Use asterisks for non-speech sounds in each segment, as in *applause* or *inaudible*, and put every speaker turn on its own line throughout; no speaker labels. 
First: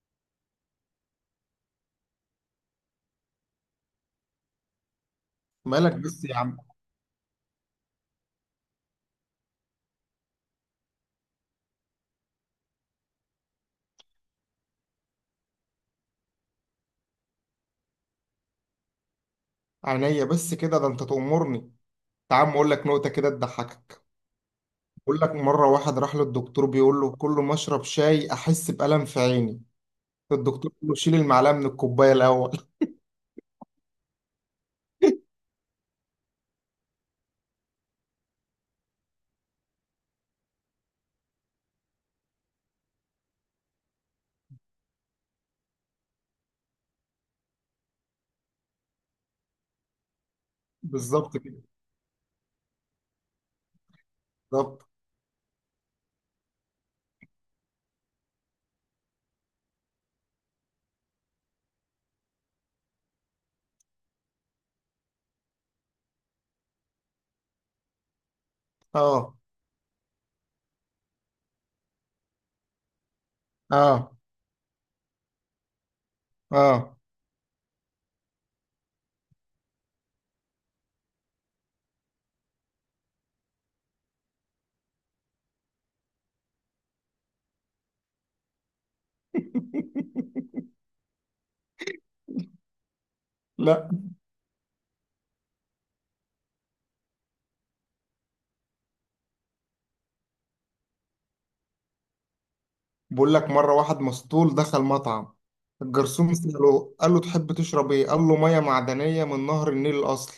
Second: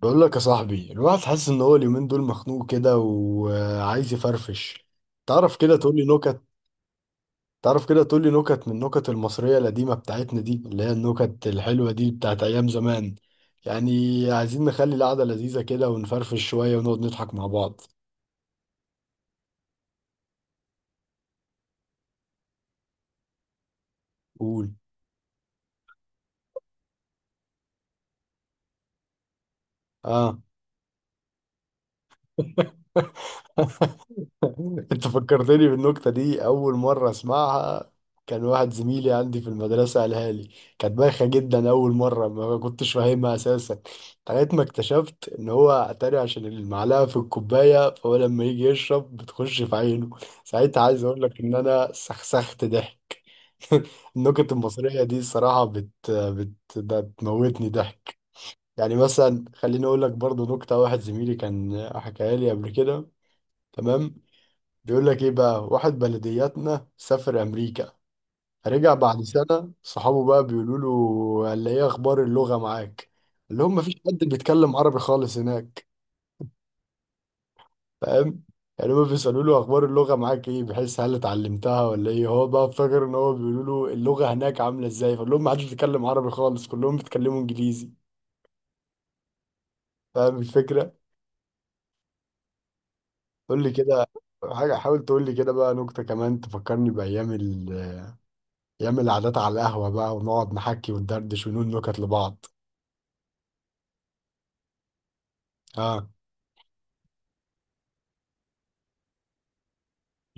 بقول لك يا صاحبي، الواحد حاسس ان هو اليومين دول مخنوق كده وعايز يفرفش. تعرف كده،
مالك
تقول لي
بس يا
نكت.
عم؟
تعرف كده تقول لي نكت من النكت المصرية القديمة بتاعتنا دي، اللي هي النكت الحلوة دي بتاعت ايام زمان. يعني عايزين نخلي القعدة لذيذة كده ونفرفش شوية ونقعد نضحك مع بعض.
عينيا، بس كده ده انت تأمرني. تعال اقول لك نقطة كده تضحكك.
قول.
بقول لك مرة واحد راح للدكتور بيقول له: كل ما اشرب شاي احس بألم في عيني.
اه،
الدكتور بيقول له: شيل المعلقة من الكوباية الأول. *laughs*
انت فكرتني بالنكتة دي. اول مرة اسمعها كان واحد زميلي عندي في المدرسة قالها لي. كانت بايخة جدا، اول مرة ما كنتش فاهمها اساسا، لغاية ما اكتشفت ان هو اتاري عشان المعلقة في الكوباية، فهو لما يجي يشرب بتخش في عينه. ساعتها عايز اقول
بالظبط
لك ان
كده.
انا سخسخت ضحك. *laughs* النكت
بالظبط.
المصرية دي الصراحة ده بتموتني ضحك. يعني مثلا خليني اقول لك برضو نكتة واحد زميلي كان حكاها لي قبل كده. تمام. بيقول لك ايه بقى، واحد بلدياتنا سافر امريكا، رجع بعد
اه،
سنة. صحابه بقى بيقولوا له، قال لي ايه اخبار اللغة معاك؟ اللي هم مفيش
اه،
حد بيتكلم عربي خالص هناك،
اه.
فاهم؟ يعني هم بيسألوا له اخبار اللغة معاك ايه، بحيث هل اتعلمتها ولا ايه. هو بقى افتكر ان هو بيقولوا له اللغة هناك عاملة ازاي، فقال لهم محدش بيتكلم عربي خالص، كلهم بيتكلموا انجليزي. فاهم
*laughs*
الفكرة؟ قول لي
لا.
كده حاجة. حاول تقول لي كده بقى نكتة كمان تفكرني بأيام يعمل قعدات على القهوة بقى، ونقعد نحكي وندردش ونقول نكت لبعض.
بقول لك مرة واحد مسطول دخل مطعم.
اه.
الجرسون سأله، قال له: تحب تشرب ايه؟ قال له: مية معدنية من نهر النيل الأصل،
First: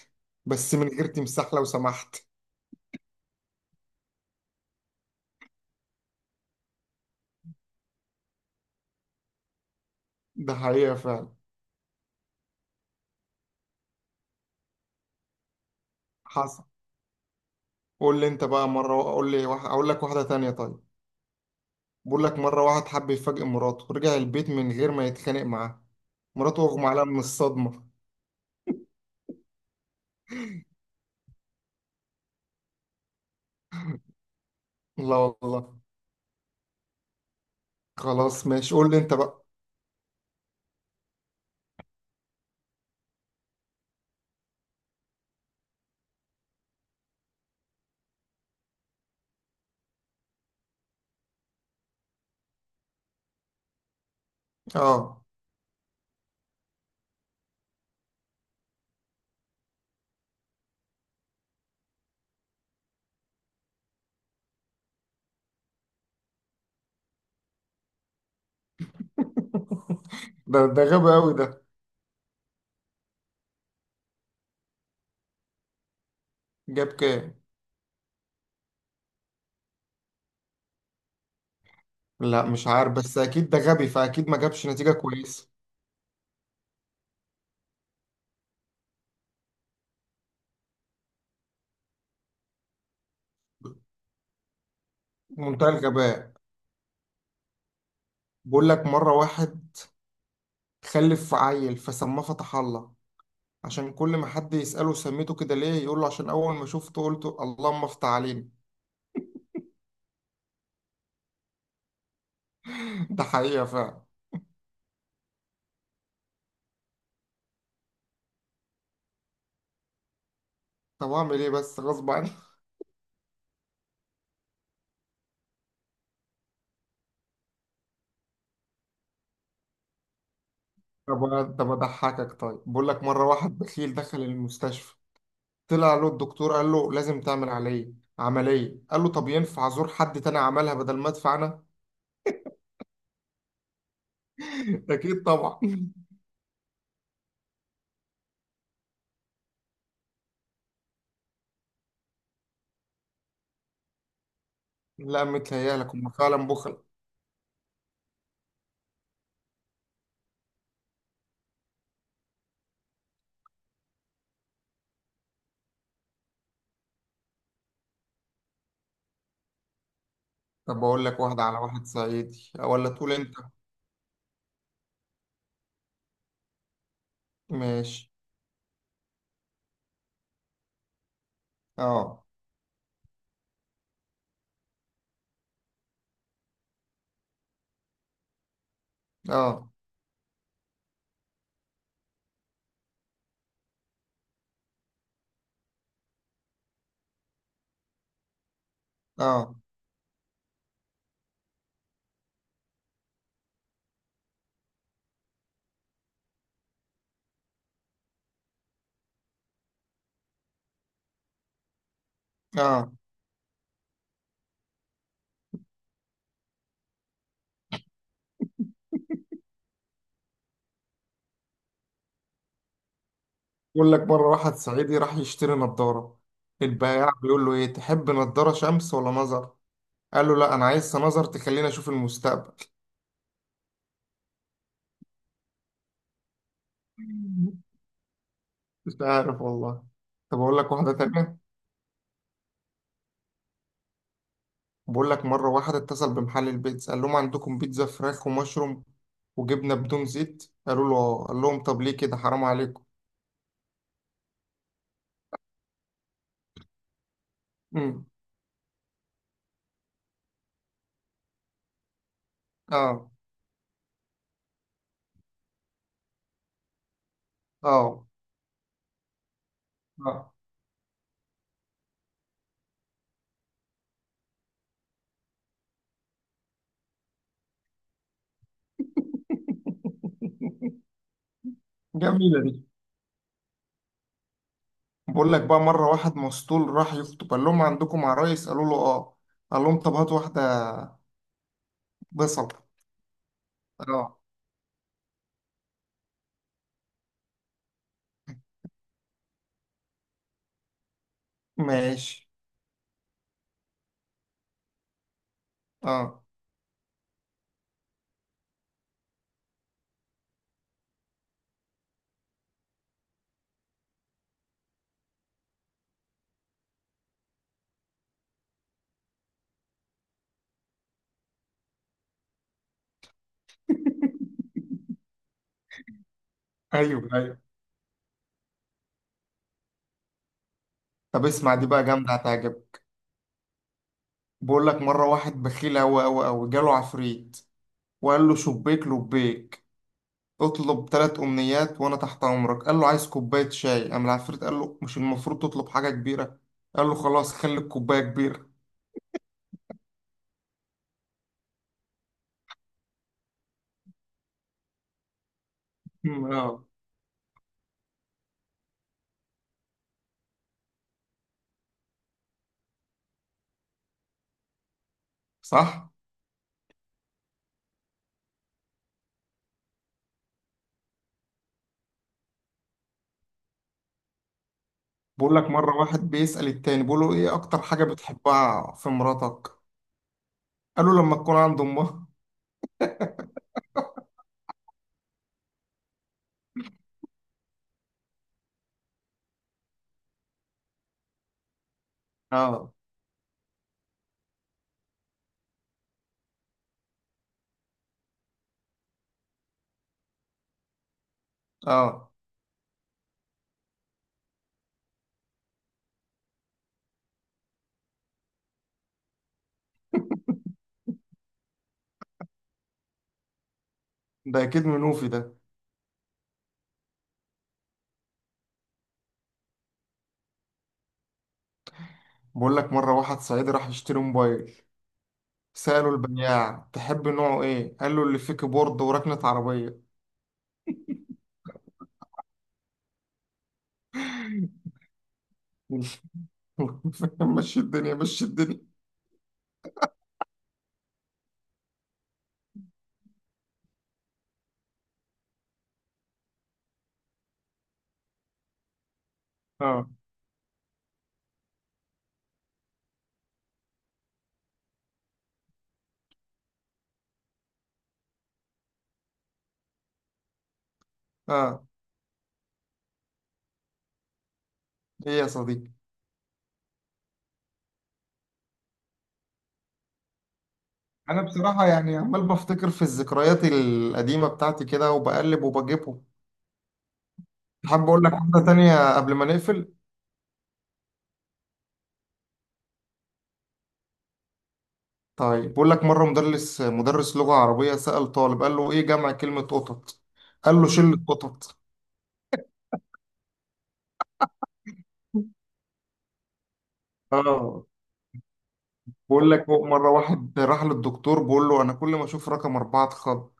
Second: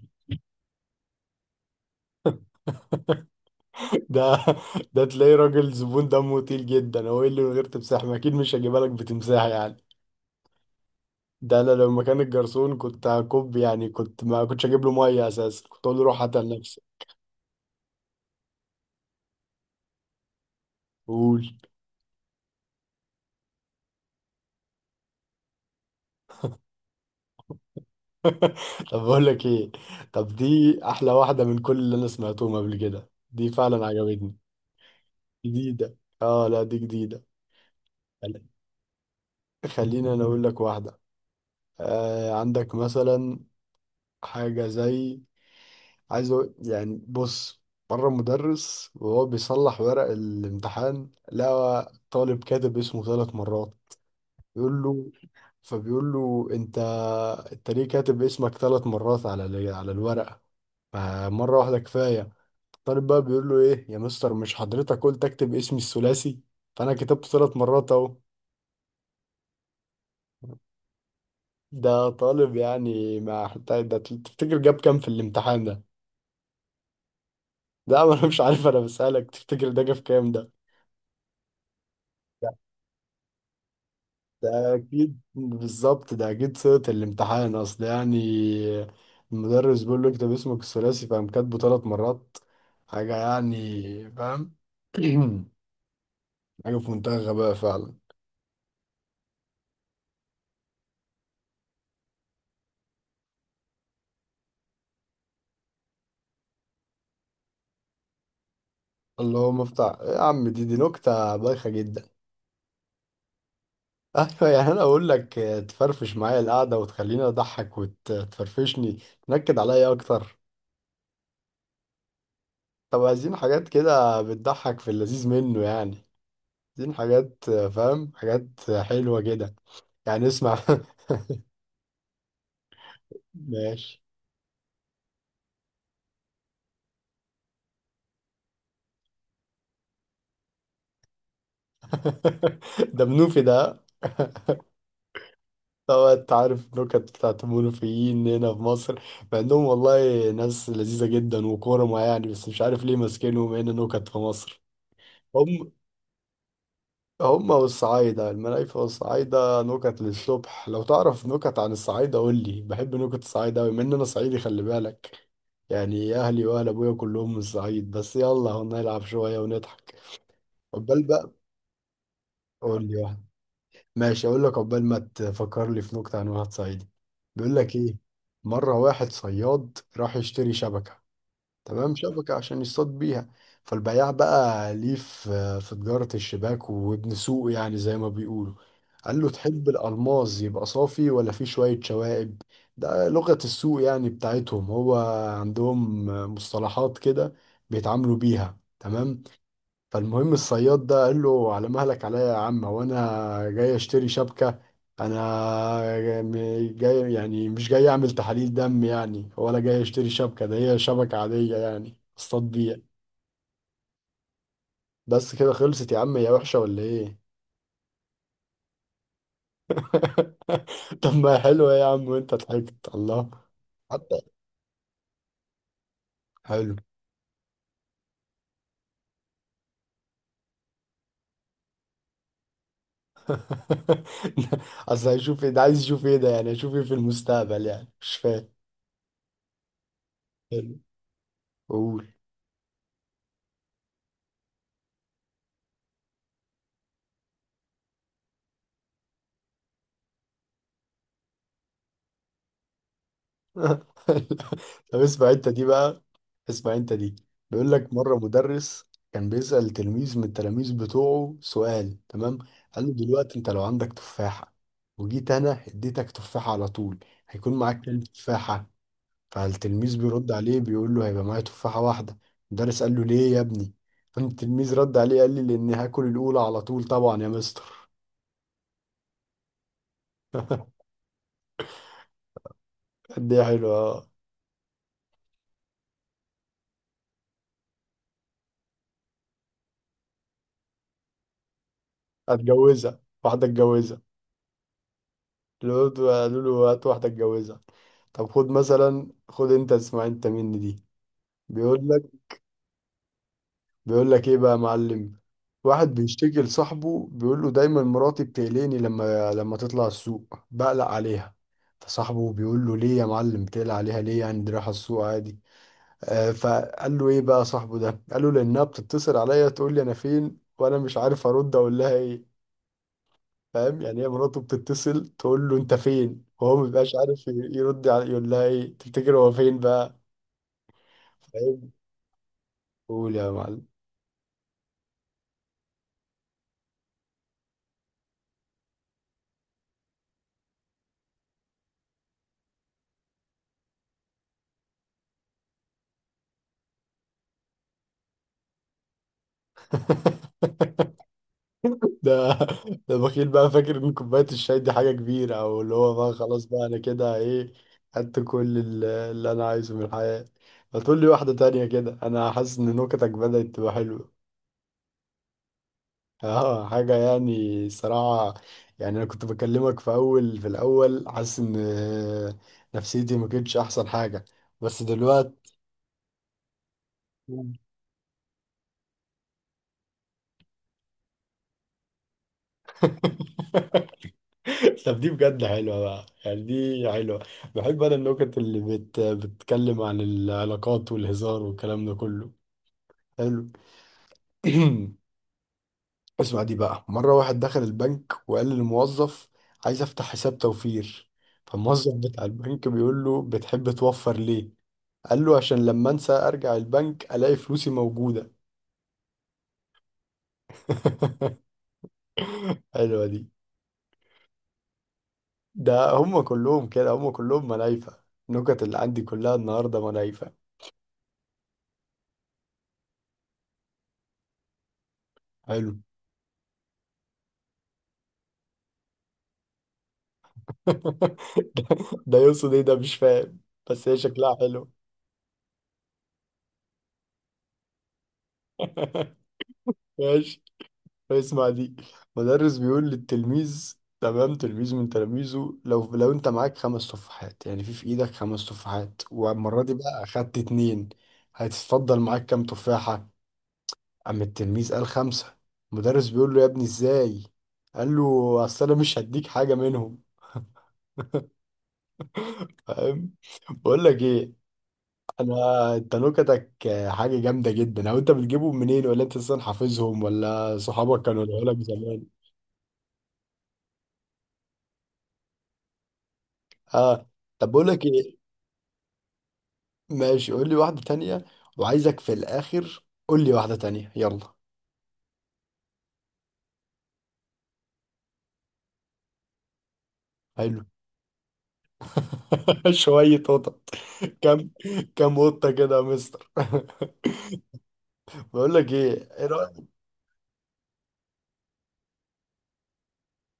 بس من غير تمساح لو سمحت.
ده *laughs* ده تلاقيه راجل زبون دمه تقيل جدا. هو ايه اللي من غير تمساح؟ ما اكيد مش هجيبها لك بتمساح يعني.
ده حقيقة فعلا.
ده انا لو مكان الجرسون كنت هكب. يعني كنت ما كنتش هجيب له ميه اساسا، كنت اقول له روح هات
حصل.
لنفسك.
قول لي انت بقى مره، اقول لي واحد اقول لك واحده تانية، طيب؟
قول.
بقول لك مره واحد حب يفاجئ مراته، رجع البيت من غير ما يتخانق معاها. مراته اغمى عليها من الصدمه.
*laughs* طب بقول لك ايه، طب دي احلى واحده من كل اللي انا سمعتهم قبل كده، دي فعلا عجبتني.
لا والله.
جديده، اه لا دي جديده.
خلاص ماشي، قول لي انت بقى.
خلينا انا اقول لك واحده. آه، عندك مثلا حاجه زي، عايز أقول يعني بص. مرة مدرس وهو بيصلح ورق الامتحان لقى طالب كاتب اسمه ثلاث مرات. بيقول له،
اه.
فبيقول له، انت ليه كاتب اسمك ثلاث مرات على على الورقة؟ فمرة واحدة كفاية. الطالب بقى بيقول له ايه يا مستر، مش حضرتك قلت اكتب اسمي الثلاثي؟ فانا كتبته ثلاث مرات اهو.
ده غبي قوي ده.
ده طالب، يعني ما حتى ده تفتكر جاب كام في الامتحان ده؟
جاب كام؟
ده انا مش عارف، انا بسألك تفتكر ده جاب كام ده.
لا، مش عارف، بس اكيد ده غبي فاكيد ما جابش
ده
نتيجه
أكيد
كويسه.
بالظبط، ده أكيد صيغة الامتحان أصل يعني. المدرس بيقول له اكتب اسمك الثلاثي فقام كاتبه ثلاث مرات. حاجة يعني، فاهم. *clears throat*
منتهى الغباء.
حاجة في منتهى الغباء فعلا.
بقول لك مره واحد خلف عيل فسماه فتح الله. عشان كل ما حد يسأله سميته كده ليه، يقول له: عشان أول ما شفته قلت اللهم افتح علينا.
اللي هو مفتاح يا عم، دي نكتة بايخة جدا.
*laughs* ده حقيقة فعلا.
*laughs* أيوة، يعني أنا أقول لك تفرفش معايا القعدة وتخليني أضحك وتفرفشني، تنكد عليا أكتر.
طب اعمل ايه بس؟ غصب عني.
طب عايزين حاجات كده بتضحك في اللذيذ منه يعني. عايزين حاجات، فاهم، حاجات حلوة كده، يعني اسمع. *laughs*
*laughs* طب اضحكك، طيب. بقول لك مره واحد بخيل
ماشي.
دخل المستشفى. طلع له الدكتور قال له: لازم تعمل عمليه. قال له: طب ينفع ازور حد تاني عملها بدل ما ادفع انا؟
*laughs* ده منوفي ده. *laughs*
*laughs* اكيد طبعا.
طبعا انت عارف نكت بتاعت المنوفيين هنا في مصر. مع انهم والله ناس لذيذة جدا وكرمة يعني، بس مش عارف ليه ماسكينهم هنا نكت في مصر.
لا،
هم
متهيألك هم فعلا بخل.
هم والصعايدة المنايفة والصعايدة نكت للصبح. لو تعرف نكت عن الصعايدة قول لي، بحب نكت الصعايدة أوي. من أنا صعيدي خلي بالك، يعني أهلي وأهل أبويا كلهم من الصعيد. بس يلا هنلعب شوية ونضحك.
طب
قبل
اقول لك
بقى
واحده على واحد صعيدي
قول
ولا
لي
تقول
واحدة.
انت؟
ماشي، اقول لك عقبال ما تفكر لي في نكته عن واحد صعيدي. بيقول لك ايه،
ماشي.
مره واحد صياد راح يشتري شبكه. تمام،
اه،
شبكه عشان يصطاد بيها. فالبياع بقى ليه في تجاره الشباك، وابن سوق يعني زي ما بيقولوا، قال له تحب
اه،
الالماس يبقى صافي ولا فيه شويه شوائب. ده لغه السوق يعني بتاعتهم، هو عندهم مصطلحات كده بيتعاملوا بيها. تمام.
اه،
فالمهم الصياد ده قال له على مهلك عليا يا عم، وانا جاي اشتري شبكة. انا جاي يعني، مش جاي اعمل تحاليل دم يعني ولا جاي اشتري شبكة، ده هي شبكة عادية يعني اصطاد بيها
اه.
بس كده. خلصت يا عم، هي وحشة ولا ايه؟ *laughs* طب ما هي حلوة يا عم، وانت ضحكت الله.
بقول لك مره
حتى
واحد صعيدي راح يشتري نظاره.
حلو.
البياع بيقول له: ايه، تحب نظاره شمس ولا نظر؟ قال له: لا، انا عايز سنظر تخليني اشوف المستقبل.
*laughs* اصل هيشوف ايه ده؟ عايز يشوف ايه ده؟ يعني هيشوف ايه في المستقبل؟
*laughs*
يعني مش فاهم.
مش عارف والله. طب اقول لك
حلو،
واحده تانية.
قول.
بقول لك مره واحد اتصل بمحل البيتزا، قال لهم: عندكم بيتزا فراخ ومشروم وجبنه بدون زيت؟ قالوا له: اه. قال لهم: طب ليه كده، حرام عليكم.
*laughs* طب اسمع انت دي بقى، اسمع انت دي. بيقول لك
امم.
مرة مدرس كان بيسأل تلميذ من التلاميذ بتوعه سؤال. تمام. قال له
اه،
دلوقتي انت لو عندك تفاحة، وجيت انا اديتك تفاحة على طول، هيكون معاك كام
اه،
تفاحة؟ فالتلميذ بيرد
اه.
عليه بيقول له هيبقى معايا تفاحة واحدة. المدرس قال له ليه يا ابني؟ التلميذ رد عليه قال لي لاني هاكل الاولى على طول طبعا يا مستر.
جميله دي.
قد ايه حلوة، اه.
بقول لك بقى مره واحد مسطول راح يخطب، قال لهم: عندكم عرايس؟ قالوا له: اه. قال لهم: طب هات واحده. بصل.
هتجوزها؟ واحدة اتجوزها،
اه.
لقيت قالوا له هات واحدة اتجوزها. طب خد مثلا، خد انت اسمع انت مني دي. بيقول لك
ماشي.
بيقول لك ايه بقى يا معلم. واحد
اه.
بيشتكي لصاحبه بيقول له دايما مراتي بتقلقني، لما تطلع السوق بقلق عليها. فصاحبه بيقول له ليه يا معلم بتقلق عليها ليه يعني، دي رايحة السوق عادي. آه، فقال له ايه بقى صاحبه ده، قال له لانها بتتصل عليا تقول لي انا فين، وانا مش عارف ارد اقول لها ايه. فاهم يعني، هي مراته بتتصل تقول له انت فين، وهو ما بيبقاش
ايوه،
عارف
ايوه.
يرد على يقول لها ايه. تفتكر هو فين بقى؟
طب اسمع دي
فاهم.
بقى، جامده، هتعجبك.
قول يا معلم.
بقول لك مرة واحد بخيل أوي أوي أوي جاله عفريت وقال له: شبيك لبيك، اطلب 3 أمنيات وأنا تحت أمرك. قال له: عايز كوباية شاي. قام العفريت قال له: مش المفروض تطلب حاجة كبيرة؟ قال له: خلاص خلي الكوباية كبيرة.
*laughs* ده ده بخيل بقى، فاكر ان كوبايه الشاي دي حاجه كبيره. او اللي هو بقى
*laughs*
خلاص
آه.
بقى انا كده ايه، خدت كل اللي انا عايزه من الحياه. ما تقول لي واحده تانية كده، انا حاسس ان نكتك بدأت تبقى حلوه.
صح.
اه حاجة يعني صراحة، يعني انا كنت بكلمك في الاول حاسس ان نفسيتي ما كانتش احسن حاجة، بس
بقول لك
دلوقتي.
مرة واحد بيسأل التاني بيقول له: إيه أكتر
*laughs*
حاجة بتحبها في مراتك؟ قال له: لما تكون عند أمها.
طب دي بجد حلوة بقى، يعني دي حلوة. بحب انا النكت اللي بتتكلم عن العلاقات والهزار والكلام ده كله.
آه،
حلو. *clears throat* اسمع دي بقى. مرة واحد دخل البنك وقال للموظف عايز افتح حساب توفير. فالموظف
آه.
بتاع البنك بيقول له بتحب توفر ليه؟ قال له عشان لما انسى ارجع البنك الاقي فلوسي موجودة. *laughs* حلوة دي.
ده أكيد منوفي ده.
ده هم كلهم كده، هم كلهم ملايفة. النكت اللي عندي كلها النهاردة ملايفة.
بقول لك مرة واحد صعيدي راح يشتري موبايل.
حلو.
سألوا البياع: تحب نوعه إيه؟ قال له: اللي فيه كيبورد وركنة عربية.
*laughs* ده، ده يقصد ايه ده؟ مش فاهم. بس هي شكلها حلو.
*laughs* مشي الدنيا، مشي الدنيا.
ماشي، اسمع دي. مدرس بيقول للتلميذ، تمام، تلميذ من تلاميذه، لو انت معاك خمس تفاحات، يعني في ايدك خمس تفاحات، والمرة دي
آه،
بقى اخدت اتنين، هتتفضل معاك كام تفاحة؟ قام التلميذ قال خمسة. المدرس بيقول له يا ابني ازاي؟ قال له اصل انا مش هديك حاجة منهم.
آه.
فاهم؟ *laughs* بقول لك ايه،
إيه يا صديقي؟
انا انت نكتك حاجة جامدة جدا. او انت بتجيبهم منين، ولا انت اصلا حافظهم، ولا صحابك
أنا
كانوا قالوا لك
بصراحة يعني
زمان؟
عمال بفتكر في الذكريات القديمة بتاعتي كده وبقلب وبجيبهم.
اه. طب بقول لك
حابب أقول لك
ايه،
حاجة تانية قبل ما نقفل.
ماشي قول لي واحدة تانية، وعايزك في الاخر قول لي واحدة تانية يلا.
طيب بقول لك مرة مدرس لغة عربية سأل طالب، قال له: إيه جمع كلمة قطط؟ قال
حلو.
له: شلة قطط.
*laughs* شوية قطط، كم، كم قطة
*laughs*
كده يا مستر. *laughs*
آه.
بقول لك ايه، ايه
بقول لك
رأيك؟
مرة واحد راح للدكتور بقول له: أنا كل ما أشوف رقم 4 أتخض.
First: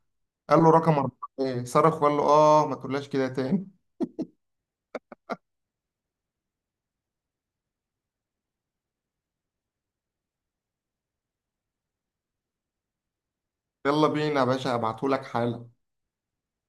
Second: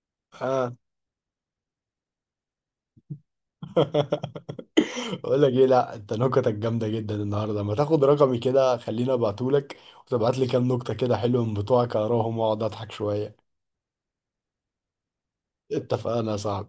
قال له:
اه.
رقم 4 ايه، صرخ وقال له: اه، ما تقولهاش كده تاني.
*laughs* بقول لك ايه، لا انت نكتك جامده جدا النهارده، ما تاخد رقمي كده خليني ابعتهولك، وتبعت لي كام نكته كده حلوه من بتوعك اقراهم واقعد اضحك شويه.
يلا بينا يا باشا، هبعتهولك حالا.
اتفقنا يا صاحبي.